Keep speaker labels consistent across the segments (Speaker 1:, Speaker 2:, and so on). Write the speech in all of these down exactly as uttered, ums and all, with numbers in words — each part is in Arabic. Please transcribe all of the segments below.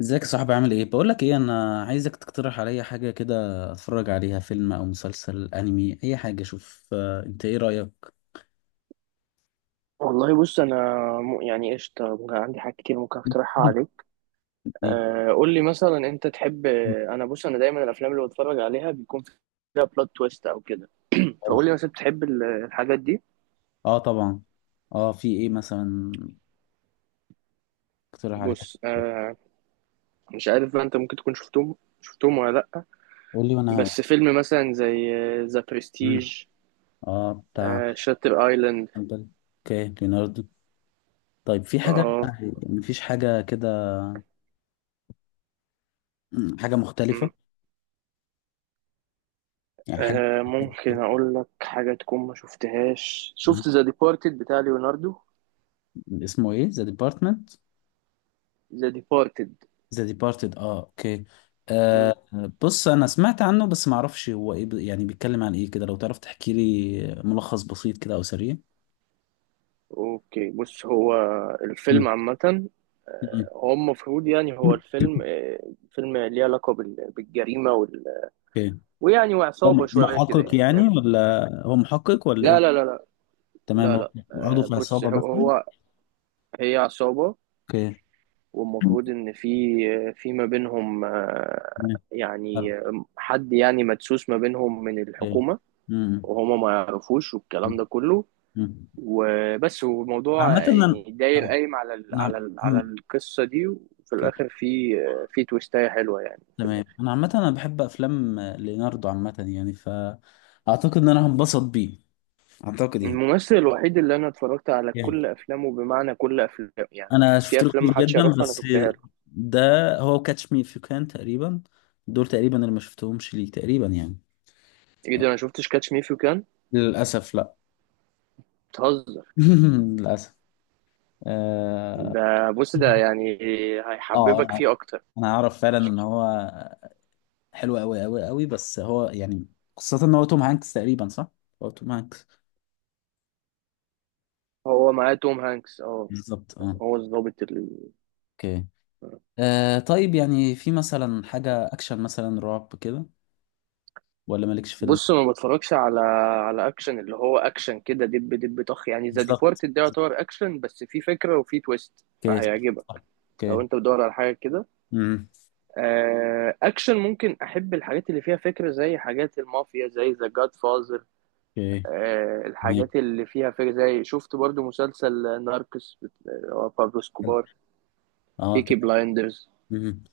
Speaker 1: ازيك يا صاحبي، عامل ايه؟ بقول لك ايه، انا عايزك تقترح عليا حاجه كده، اتفرج عليها، فيلم او مسلسل انمي، اي حاجه. شوف، آه، انت ايه رايك؟
Speaker 2: والله بص انا م- يعني قشطه، ممكن عندي حاجات كتير ممكن اقترحها عليك.
Speaker 1: ايه؟
Speaker 2: آه، قول لي مثلا انت تحب. انا بص انا دايما الافلام اللي بتفرج عليها بيكون فيها بلوت تويست او كده،
Speaker 1: عايز-
Speaker 2: فقول لي مثلا بتحب ال- الحاجات دي.
Speaker 1: اه طبعا. اه في ايه مثلا؟ اقترح عليا.
Speaker 2: بص، آه، مش عارف بقى انت ممكن تكون شفتهم شفتهم ولا لا.
Speaker 1: قول لي وانا هقول.
Speaker 2: بس فيلم مثلا زي ذا
Speaker 1: مم.
Speaker 2: برستيج،
Speaker 1: اه بتاع.
Speaker 2: شاتر ايلاند.
Speaker 1: بل- اوكي ليوناردو. طيب في حاجه
Speaker 2: اه،
Speaker 1: يعني؟ مفيش حاجه كده؟ مم، حاجه مختلفه.
Speaker 2: م.
Speaker 1: يعني حاجه.
Speaker 2: آه، ممكن اقول لك حاجه تكون ما شفتهاش،
Speaker 1: مم.
Speaker 2: شفت ذا ديبارتد بتاع ليوناردو.
Speaker 1: اسمه ايه، ذا ديبارتمنت؟
Speaker 2: ذا ديبارتد.
Speaker 1: ذا ديبارتد، اه اوكي. مم. آه. بص انا سمعت عنه، بس ما اعرفش هو ايه، ب- يعني بيتكلم عن ايه كده. لو تعرف تحكي لي ملخص بسيط كده او سريع.
Speaker 2: اوكي، بص، هو
Speaker 1: مم.
Speaker 2: الفيلم عامة
Speaker 1: مم.
Speaker 2: آه، هو المفروض يعني هو الفيلم آه، فيلم ليه علاقة بال- بالجريمة وال...
Speaker 1: اوكي.
Speaker 2: ويعني
Speaker 1: هو
Speaker 2: وعصابة
Speaker 1: م-
Speaker 2: شوية كده،
Speaker 1: محقق
Speaker 2: يعني
Speaker 1: يعني،
Speaker 2: فاهم.
Speaker 1: ولا هو محقق ولا ايه؟
Speaker 2: لا لا مم. لا لا
Speaker 1: تمام،
Speaker 2: لا
Speaker 1: هو
Speaker 2: لا
Speaker 1: عضو
Speaker 2: آه،
Speaker 1: في
Speaker 2: بص
Speaker 1: عصابة
Speaker 2: هو
Speaker 1: مثلا؟
Speaker 2: هو- هي عصابة،
Speaker 1: اوكي.
Speaker 2: والمفروض إن في آه، في ما بينهم آه،
Speaker 1: تمام. حلو.
Speaker 2: يعني آه، حد يعني مدسوس ما بينهم من
Speaker 1: اوكي.
Speaker 2: الحكومة،
Speaker 1: مم.
Speaker 2: وهما ما يعرفوش، والكلام ده كله.
Speaker 1: مم.
Speaker 2: وبس،
Speaker 1: انا
Speaker 2: والموضوع
Speaker 1: عامة انا،
Speaker 2: يعني داير
Speaker 1: آه،
Speaker 2: قايم على ال
Speaker 1: نعم.
Speaker 2: على ال على
Speaker 1: مم.
Speaker 2: القصة دي، وفي
Speaker 1: اوكي.
Speaker 2: الآخر في في تويستاية حلوة يعني في
Speaker 1: تمام،
Speaker 2: الآخر.
Speaker 1: انا عامة انا بحب افلام، آه، ليوناردو عامة يعني، فاعتقد ان انا هنبسط بيه. اعتقد يعني.
Speaker 2: الممثل الوحيد اللي أنا اتفرجت على
Speaker 1: جامد.
Speaker 2: كل أفلامه، بمعنى كل أفلام، يعني
Speaker 1: انا
Speaker 2: في
Speaker 1: شفت له
Speaker 2: أفلام
Speaker 1: كتير
Speaker 2: محدش
Speaker 1: جدا،
Speaker 2: يعرفها أنا
Speaker 1: بس
Speaker 2: شفتها له.
Speaker 1: ده هو كاتش مي اف يو كان تقريبا، دول تقريبا اللي ما شفتهمش، ليه تقريبا يعني.
Speaker 2: إيه ده، أنا شفتش كاتش مي فيو كان؟
Speaker 1: للاسف لا.
Speaker 2: بتهزر.
Speaker 1: للاسف. اه.
Speaker 2: ده بص ده يعني
Speaker 1: آه،
Speaker 2: هيحببك
Speaker 1: انا
Speaker 2: فيه أكتر.
Speaker 1: انا اعرف فعلا ان هو حلو قوي قوي قوي، بس هو يعني، خاصة ان هو توم هانكس تقريبا، صح؟ هو توم هانكس.
Speaker 2: هو معاه توم هانكس أه،
Speaker 1: بالظبط اه.
Speaker 2: هو الظابط.
Speaker 1: اوكي. آه طيب، يعني في مثلا حاجة اكشن، مثلا رعب كده؟ ولا مالكش في ال...
Speaker 2: بص ما بتفرجش على على اكشن اللي هو اكشن كده دب دب طخ، يعني ذا
Speaker 1: بالظبط.
Speaker 2: ديبارتد ده يعتبر اكشن بس فيه فكره وفيه تويست،
Speaker 1: اوكي صح، صح.
Speaker 2: فهيعجبك لو
Speaker 1: اوكي.
Speaker 2: انت بتدور على حاجه كده.
Speaker 1: امم.
Speaker 2: آه، اكشن ممكن، احب الحاجات اللي فيها فكره زي حاجات المافيا زي ذا جاد فازر.
Speaker 1: اوكي. تمام.
Speaker 2: الحاجات اللي فيها فكره، زي شفت برضو مسلسل ناركس، هو بابلو سكوبار،
Speaker 1: اه
Speaker 2: بيكي
Speaker 1: تمام.
Speaker 2: بلايندرز.
Speaker 1: مم.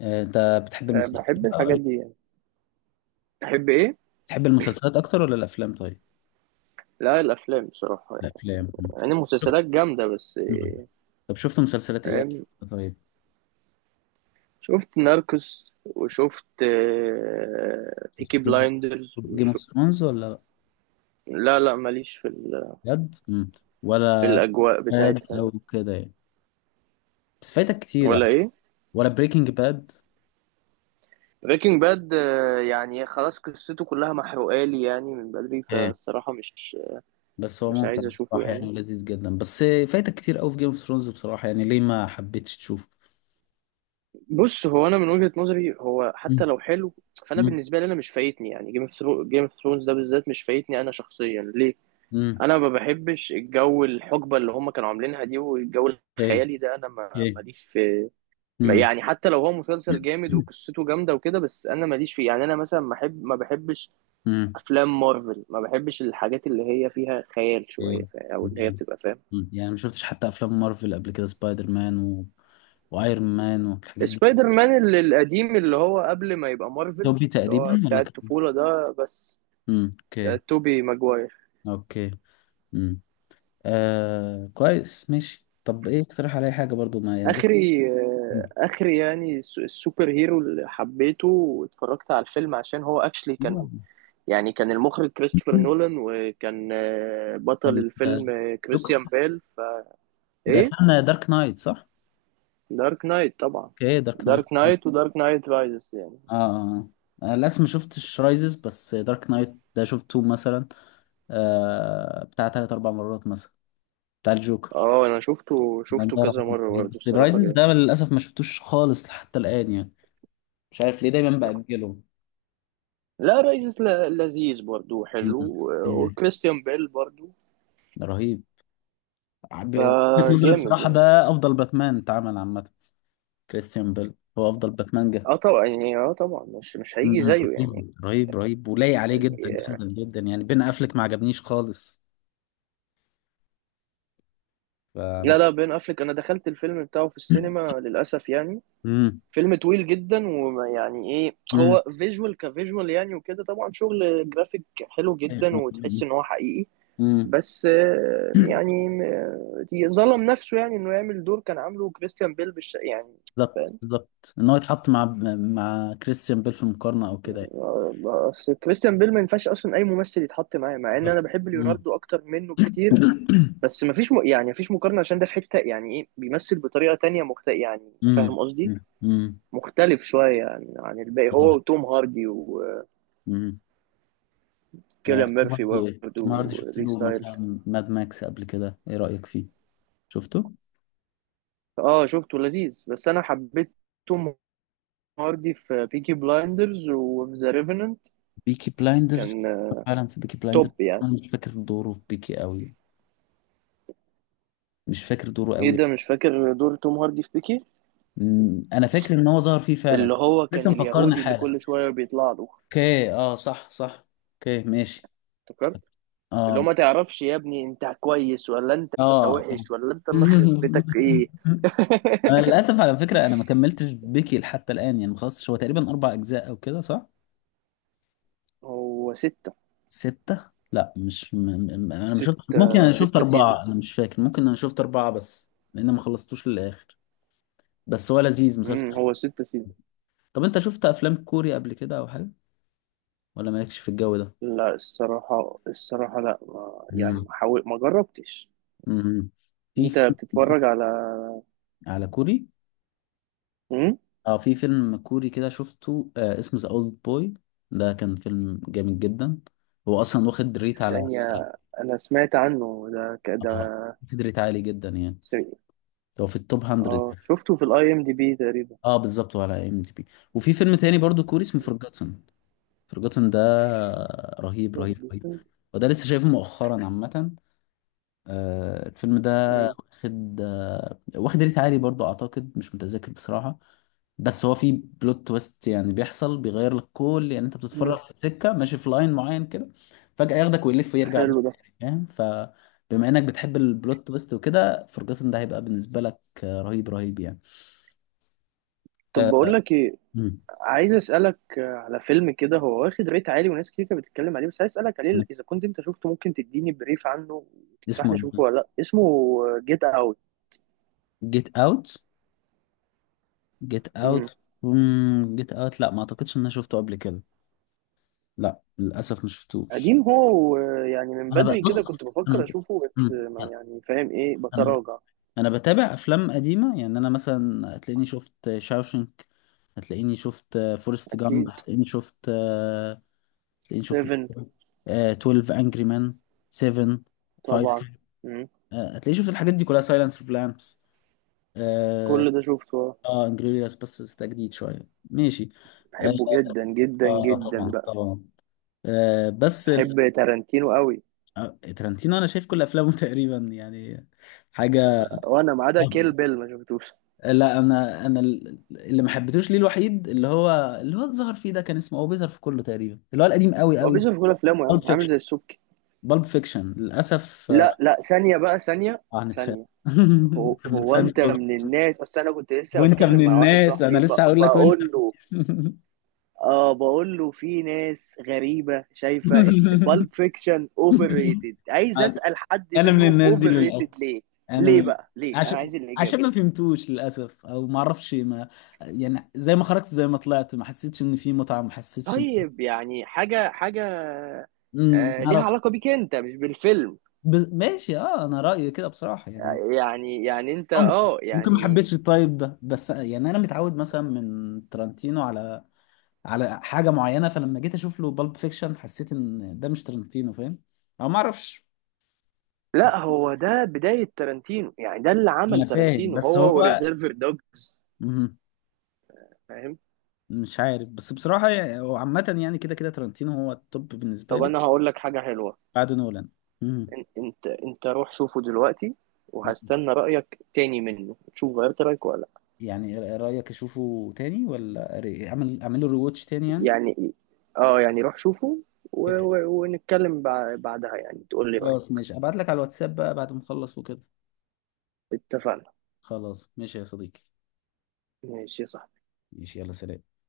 Speaker 1: آه، انت بتحب
Speaker 2: آه،
Speaker 1: المسلسلات
Speaker 2: بحب
Speaker 1: بقى
Speaker 2: الحاجات
Speaker 1: ولا-
Speaker 2: دي يعني، بحب ايه.
Speaker 1: بتحب المسلسلات اكتر ولا الافلام؟ طيب
Speaker 2: لا الافلام بصراحه، يعني
Speaker 1: الافلام. مم.
Speaker 2: يعني المسلسلات جامده بس.
Speaker 1: مم. طب شفت مسلسلات ايه؟ طيب
Speaker 2: شفت ناركوس وشفت آه،
Speaker 1: شفت
Speaker 2: بيكي
Speaker 1: جيم،
Speaker 2: بلايندرز
Speaker 1: جيم اوف
Speaker 2: وشو...
Speaker 1: ثرونز ولا لأ؟
Speaker 2: لا لا ماليش في ال...
Speaker 1: بجد؟ مم.
Speaker 2: في
Speaker 1: ولا
Speaker 2: الأجواء
Speaker 1: باد
Speaker 2: بتاعتها دي.
Speaker 1: او كده يعني؟ بس فايتك كتير
Speaker 2: ولا
Speaker 1: يعني.
Speaker 2: إيه،
Speaker 1: ولا بريكنج باد.
Speaker 2: بريكنج باد؟ يعني خلاص قصته كلها محروقة لي يعني من بدري،
Speaker 1: ايه.
Speaker 2: فالصراحة مش
Speaker 1: بس هو
Speaker 2: مش
Speaker 1: ممتع
Speaker 2: عايز أشوفه
Speaker 1: بصراحة
Speaker 2: يعني.
Speaker 1: يعني، لذيذ جدا، بس فايتك كتير قوي في جيم اوف ثرونز بصراحة يعني. ليه ما حبيتش تشوفه؟
Speaker 2: بص هو أنا من وجهة نظري هو
Speaker 1: مم.
Speaker 2: حتى لو حلو، فأنا
Speaker 1: مم.
Speaker 2: بالنسبة لي أنا مش فايتني، يعني جيم اوف جيم اوف ثرونز ده بالذات مش فايتني أنا شخصيا، ليه؟
Speaker 1: مم.
Speaker 2: أنا ما بحبش الجو، الحقبة اللي هم كانوا عاملينها دي، والجو
Speaker 1: ايه.
Speaker 2: الخيالي ده أنا ما-
Speaker 1: ايه.
Speaker 2: ماليش في
Speaker 1: مم.
Speaker 2: يعني. حتى لو هو مسلسل جامد وقصته جامده وكده، بس انا ماليش فيه يعني. انا مثلا ما بحب ما بحبش
Speaker 1: مم.
Speaker 2: افلام مارفل، ما بحبش الحاجات اللي هي فيها خيال شويه
Speaker 1: ايه.
Speaker 2: فا- او اللي هي
Speaker 1: مم.
Speaker 2: بتبقى فاهم.
Speaker 1: يعني ما شفتش حتى افلام مارفل قبل كده، سبايدر مان و... وايرون مان والحاجات دي.
Speaker 2: سبايدر مان ال- القديم، اللي هو قبل ما يبقى مارفل،
Speaker 1: توبي
Speaker 2: اللي
Speaker 1: تقريبا
Speaker 2: هو بتاع
Speaker 1: ولا كان؟
Speaker 2: الطفوله ده. بس
Speaker 1: امم اوكي.
Speaker 2: آه، توبي ماجواير.
Speaker 1: اوكي. امم. آه كويس ماشي. طب ايه، اقترح عليا حاجه برضو، ما يعني لسه.
Speaker 2: اخري، آه، اخري يعني الس- السوبر هيرو اللي حبيته واتفرجت على الفيلم عشان هو اكشلي كان يعني، كان المخرج كريستوفر
Speaker 1: مم.
Speaker 2: نولان، وكان آه، بطل الفيلم
Speaker 1: ال-
Speaker 2: آه،
Speaker 1: دوك-
Speaker 2: كريستيان بيل.
Speaker 1: ده
Speaker 2: ايه،
Speaker 1: كان دارك نايت، صح؟
Speaker 2: دارك نايت طبعا.
Speaker 1: اوكي دارك نايت
Speaker 2: دارك
Speaker 1: اه.
Speaker 2: نايت ودارك نايت رايزز يعني.
Speaker 1: اه. آه. آه، للاسف ما شفتش رايزز، بس دارك نايت ده شفته مثلا آه بتاع ثلاث اربع مرات مثلا، بتاع الجوكر،
Speaker 2: اه انا شفته
Speaker 1: لا
Speaker 2: شفته
Speaker 1: الله
Speaker 2: كذا
Speaker 1: يرحمه.
Speaker 2: مره برضه،
Speaker 1: بس
Speaker 2: الصراحه
Speaker 1: الرايزنز
Speaker 2: جامد.
Speaker 1: ده للاسف ما شفتوش خالص حتى الان يعني. مش عارف ليه دايما باجله.
Speaker 2: لا رايزز ل- لذيذ برضه وحلو
Speaker 1: مم.
Speaker 2: و- وكريستيان بيل برضه،
Speaker 1: ده رهيب. ب- وجهة نظري
Speaker 2: فجامد
Speaker 1: بصراحه
Speaker 2: يعني.
Speaker 1: ده افضل باتمان اتعمل عامه. كريستيان بيل هو افضل باتمان جه.
Speaker 2: اه طبعا يعني، اه طبعا مش مش
Speaker 1: مم.
Speaker 2: هيجي زيه
Speaker 1: رهيب
Speaker 2: يعني.
Speaker 1: رهيب رهيب، ولايق عليه جدا جدا جدا يعني. بين افلك ما عجبنيش خالص. ف،
Speaker 2: لا لا، بين افليك انا دخلت الفيلم بتاعه في السينما للاسف يعني،
Speaker 1: امم.
Speaker 2: فيلم طويل جدا، ويعني ايه
Speaker 1: امم.
Speaker 2: هو فيجوال كفيجوال يعني وكده، طبعا شغل جرافيك حلو جدا وتحس ان هو حقيقي.
Speaker 1: امم.
Speaker 2: بس آه، يعني م- ظلم نفسه يعني انه يعمل دور كان عامله كريستيان بيل بالش... يعني
Speaker 1: بالظبط
Speaker 2: فاهم.
Speaker 1: بالظبط، ان هو يتحط مع، مع كريستيان بيل في المقارنه او كده يعني.
Speaker 2: آه، آه، أصل كريستيان بيل ما ينفعش اصلا اي ممثل يتحط معاه، مع ان
Speaker 1: بالظبط.
Speaker 2: انا بحب
Speaker 1: مم.
Speaker 2: ليوناردو اكتر منه بكتير. بس ما فيش م... يعني ما فيش مقارنه، عشان ده في حته يعني ايه بيمثل بطريقه تانية مخت... يعني
Speaker 1: مم.
Speaker 2: فاهم قصدي،
Speaker 1: مم.
Speaker 2: مختلف شويه عن عن الباقي،
Speaker 1: امم.
Speaker 2: هو وتوم هاردي وكيليان
Speaker 1: آه، توم
Speaker 2: ميرفي
Speaker 1: هاردي إيه؟
Speaker 2: برضه
Speaker 1: توم هاردي شفت
Speaker 2: وريس
Speaker 1: له
Speaker 2: ستايل.
Speaker 1: مثلا ماد ماكس قبل كده، ايه رأيك فيه؟ شفته.
Speaker 2: اه شفته لذيذ، بس انا حبيت توم هاردي في بيكي بلايندرز وفي ذا ريفننت،
Speaker 1: بيكي بلايندرز.
Speaker 2: كان
Speaker 1: فعلا في بيكي بلايندرز.
Speaker 2: توب يعني.
Speaker 1: انا مش فاكر دوره في بيكي قوي، مش فاكر دوره
Speaker 2: ايه
Speaker 1: قوي.
Speaker 2: ده، مش فاكر دور توم هاردي في بيكي؟
Speaker 1: أمم، انا فاكر ان هو ظهر فيه فعلا.
Speaker 2: اللي هو
Speaker 1: لسه
Speaker 2: كان
Speaker 1: مفكرني
Speaker 2: اليهودي اللي
Speaker 1: حالا.
Speaker 2: كل شويه بيطلع له.
Speaker 1: اوكي، اه صح صح. اوكي ماشي.
Speaker 2: افتكرت، اللي هو
Speaker 1: اه.
Speaker 2: ما تعرفش يا ابني انت كويس ولا انت
Speaker 1: اه.
Speaker 2: وحش ولا انت اللي خرب بيتك، ايه.
Speaker 1: انا للاسف على فكره، انا ما كملتش بيكي حتى الان يعني، ما خلصتش. هو تقريبا اربع اجزاء او كده، صح؟
Speaker 2: هو ستة،
Speaker 1: ستة؟ لا مش م... م... انا ما شفت، ممكن انا
Speaker 2: ستة
Speaker 1: ولا شفت ست،
Speaker 2: ستة
Speaker 1: اربعة، انا
Speaker 2: سيزونز.
Speaker 1: مش فاكر. ممكن انا شفت اربعة بس لان ما خلصتوش للاخر. بس هو لذيذ مسلسل.
Speaker 2: امم، هو ستة سيزونز.
Speaker 1: طب انت شفت افلام كوري قبل كده او حاجة؟ ولا مالكش في الجو ده؟
Speaker 2: لا الصراحة، الصراحة لا، ما يعني
Speaker 1: مم.
Speaker 2: ما حاول، ما جربتش.
Speaker 1: امم. في
Speaker 2: انت
Speaker 1: فيلم
Speaker 2: بتتفرج على،
Speaker 1: على كوري.
Speaker 2: امم،
Speaker 1: اه في فيلم كوري كده شفته، آه اسمه ذا اولد بوي. ده كان فيلم جامد جدا، هو اصلا واخد ريت على...
Speaker 2: ثانية، انا سمعت عنه ده، ك- ده
Speaker 1: اه واخد ريت عالي جدا يعني،
Speaker 2: س-
Speaker 1: هو في التوب مائة.
Speaker 2: اه شفته في الاي ام دي بي تقريبا.
Speaker 1: اه بالظبط، وعلى ام دي بي. وفي فيلم تاني برضو كوري، اسمه فورجاتن، فرجوتن ده رهيب رهيب رهيب، وده لسه شايفه مؤخرا عامة، آه، الفيلم ده
Speaker 2: مم.
Speaker 1: واخد، آه، واخد ريت عالي برضو أعتقد، مش متذكر بصراحة. بس هو فيه بلوت تويست يعني، بيحصل بيغير لك كل يعني، أنت بتتفرج
Speaker 2: مم.
Speaker 1: في سكة ماشي في لاين معين كده، فجأة ياخدك ويلف ويرجع بيك
Speaker 2: حلو ده.
Speaker 1: تاني، فاهم؟ فبما إنك بتحب البلوت تويست وكده، فرجوتن ده هيبقى بالنسبة لك، آه، رهيب رهيب يعني.
Speaker 2: طب بقول لك ايه،
Speaker 1: مم.
Speaker 2: عايز اسالك على فيلم كده هو واخد ريت عالي وناس كتير كانت بتتكلم عليه، بس عايز اسالك عليه اذا كنت انت شفته ممكن تديني بريف عنه وتنصحني
Speaker 1: اسمه
Speaker 2: اشوفه ولا لا. اسمه جيت اوت.
Speaker 1: جيت اوت. جيت
Speaker 2: امم،
Speaker 1: اوت. جيت اوت، لا ما اعتقدش ان انا شفته قبل كده. لا للاسف ما شفتوش.
Speaker 2: قديم هو، ويعني من
Speaker 1: انا بقى
Speaker 2: بدري كده
Speaker 1: بص،
Speaker 2: كنت بفكر
Speaker 1: انا،
Speaker 2: اشوفه بس
Speaker 1: مم.
Speaker 2: ما يعني فاهم ايه
Speaker 1: انا،
Speaker 2: بتراجع.
Speaker 1: انا بتابع افلام قديمه يعني، انا مثلا هتلاقيني شفت شاوشنك، هتلاقيني شفت فورست جامب،
Speaker 2: اكيد
Speaker 1: هتلاقيني شفت، هتلاقيني شفت إيه؟
Speaker 2: سفن،
Speaker 1: آه، اتناشر انجري مان، سفن، خمسة.
Speaker 2: طبعا. مم.
Speaker 1: هتلاقيني شفت الحاجات دي كلها، سايلنس اوف لامبس. اه.
Speaker 2: كل ده شفته،
Speaker 1: انجريدياس، بس بس ده جديد شويه ماشي. اه،
Speaker 2: بحبه جدا جدا
Speaker 1: آه، طبعا
Speaker 2: جدا بقى.
Speaker 1: طبعا، آه، بس الف...
Speaker 2: بحب تارانتينو قوي.
Speaker 1: آه، ترنتينو انا شايف كل افلامه تقريبا يعني. حاجه.
Speaker 2: وانا ما عدا كيل بيل ما شفتوش.
Speaker 1: لا انا، انا ال- اللي ما حبيتوش، ليه الوحيد اللي هو، اللي هو ظهر فيه ده، كان اسمه، هو بيظهر في كله تقريبا، اللي هو القديم قوي
Speaker 2: هو
Speaker 1: قوي،
Speaker 2: بيظهر في كل افلامه يا
Speaker 1: بالب
Speaker 2: عم، عامل
Speaker 1: فيكشن.
Speaker 2: زي السبكي.
Speaker 1: بالب فيكشن للاسف آه.
Speaker 2: لا لا، ثانيه بقى، ثانيه،
Speaker 1: هنتخانق.
Speaker 2: ثانيه. هو
Speaker 1: أنت من
Speaker 2: هو
Speaker 1: فان Pulp-
Speaker 2: انت من
Speaker 1: Fiction.
Speaker 2: الناس، اصل انا كنت لسه
Speaker 1: وانت
Speaker 2: بتكلم
Speaker 1: من
Speaker 2: مع واحد
Speaker 1: الناس، انا
Speaker 2: صاحبي ب...
Speaker 1: لسه هقول لك وانت.
Speaker 2: بقول له، اه بقول له، في ناس غريبه شايفه ان بالب فيكشن اوفر ريتد، عايز اسال حد
Speaker 1: انا من
Speaker 2: منهم
Speaker 1: الناس دي
Speaker 2: اوفر
Speaker 1: للاسف.
Speaker 2: ريتد ليه.
Speaker 1: انا
Speaker 2: ليه
Speaker 1: م-
Speaker 2: بقى، ليه، انا
Speaker 1: عشان،
Speaker 2: عايز
Speaker 1: عشان
Speaker 2: الاجابه.
Speaker 1: ما فهمتوش للاسف، او ما اعرفش ما يعني، زي ما خرجت، زي ما طلعت، ما حسيتش ان في متعه، ما حسيتش ان...
Speaker 2: طيب يعني، حاجه حاجه
Speaker 1: أمم،
Speaker 2: آه ليها
Speaker 1: عرفت.
Speaker 2: علاقه بيك انت مش بالفيلم.
Speaker 1: بس ماشي، اه انا رايي كده بصراحه يعني.
Speaker 2: يعني يعني انت
Speaker 1: ممكن،
Speaker 2: اه
Speaker 1: ممكن ما
Speaker 2: يعني.
Speaker 1: حبيتش الطيب ده، بس يعني انا متعود مثلا من ترنتينو على، على حاجه معينه، فلما جيت اشوف له بالب فيكشن حسيت ان ده مش ترنتينو، فاهم؟ او ما اعرفش.
Speaker 2: لا، هو ده بداية تارانتينو، يعني ده اللي عمل
Speaker 1: انا فاهم
Speaker 2: تارانتينو،
Speaker 1: بس
Speaker 2: هو
Speaker 1: هو
Speaker 2: وريزيرفر دوجز.
Speaker 1: مهم.
Speaker 2: فاهم.
Speaker 1: مش عارف بس بصراحه يعني، هو عامه يعني كده كده ترنتينو هو التوب بالنسبه
Speaker 2: طب
Speaker 1: لي
Speaker 2: انا هقول لك حاجة حلوة،
Speaker 1: بعد نولان. مم.
Speaker 2: إن- انت انت روح شوفه دلوقتي،
Speaker 1: مم.
Speaker 2: وهستنى رأيك تاني منه تشوف غيرت رأيك ولا لا.
Speaker 1: يعني رأيك اشوفه تاني، ولا ري- اعمل، اعمل له ريواتش تاني يعني؟
Speaker 2: يعني اه يعني روح شوفه، و... و... ونتكلم بع- بعدها، يعني تقول لي رأيك.
Speaker 1: خلاص ماشي، ابعت لك على الواتساب بقى بعد ما اخلص وكده.
Speaker 2: اتفقنا.
Speaker 1: خلاص ماشي يا صديقي.
Speaker 2: ماشي، صح.
Speaker 1: ماشي يلا سلام.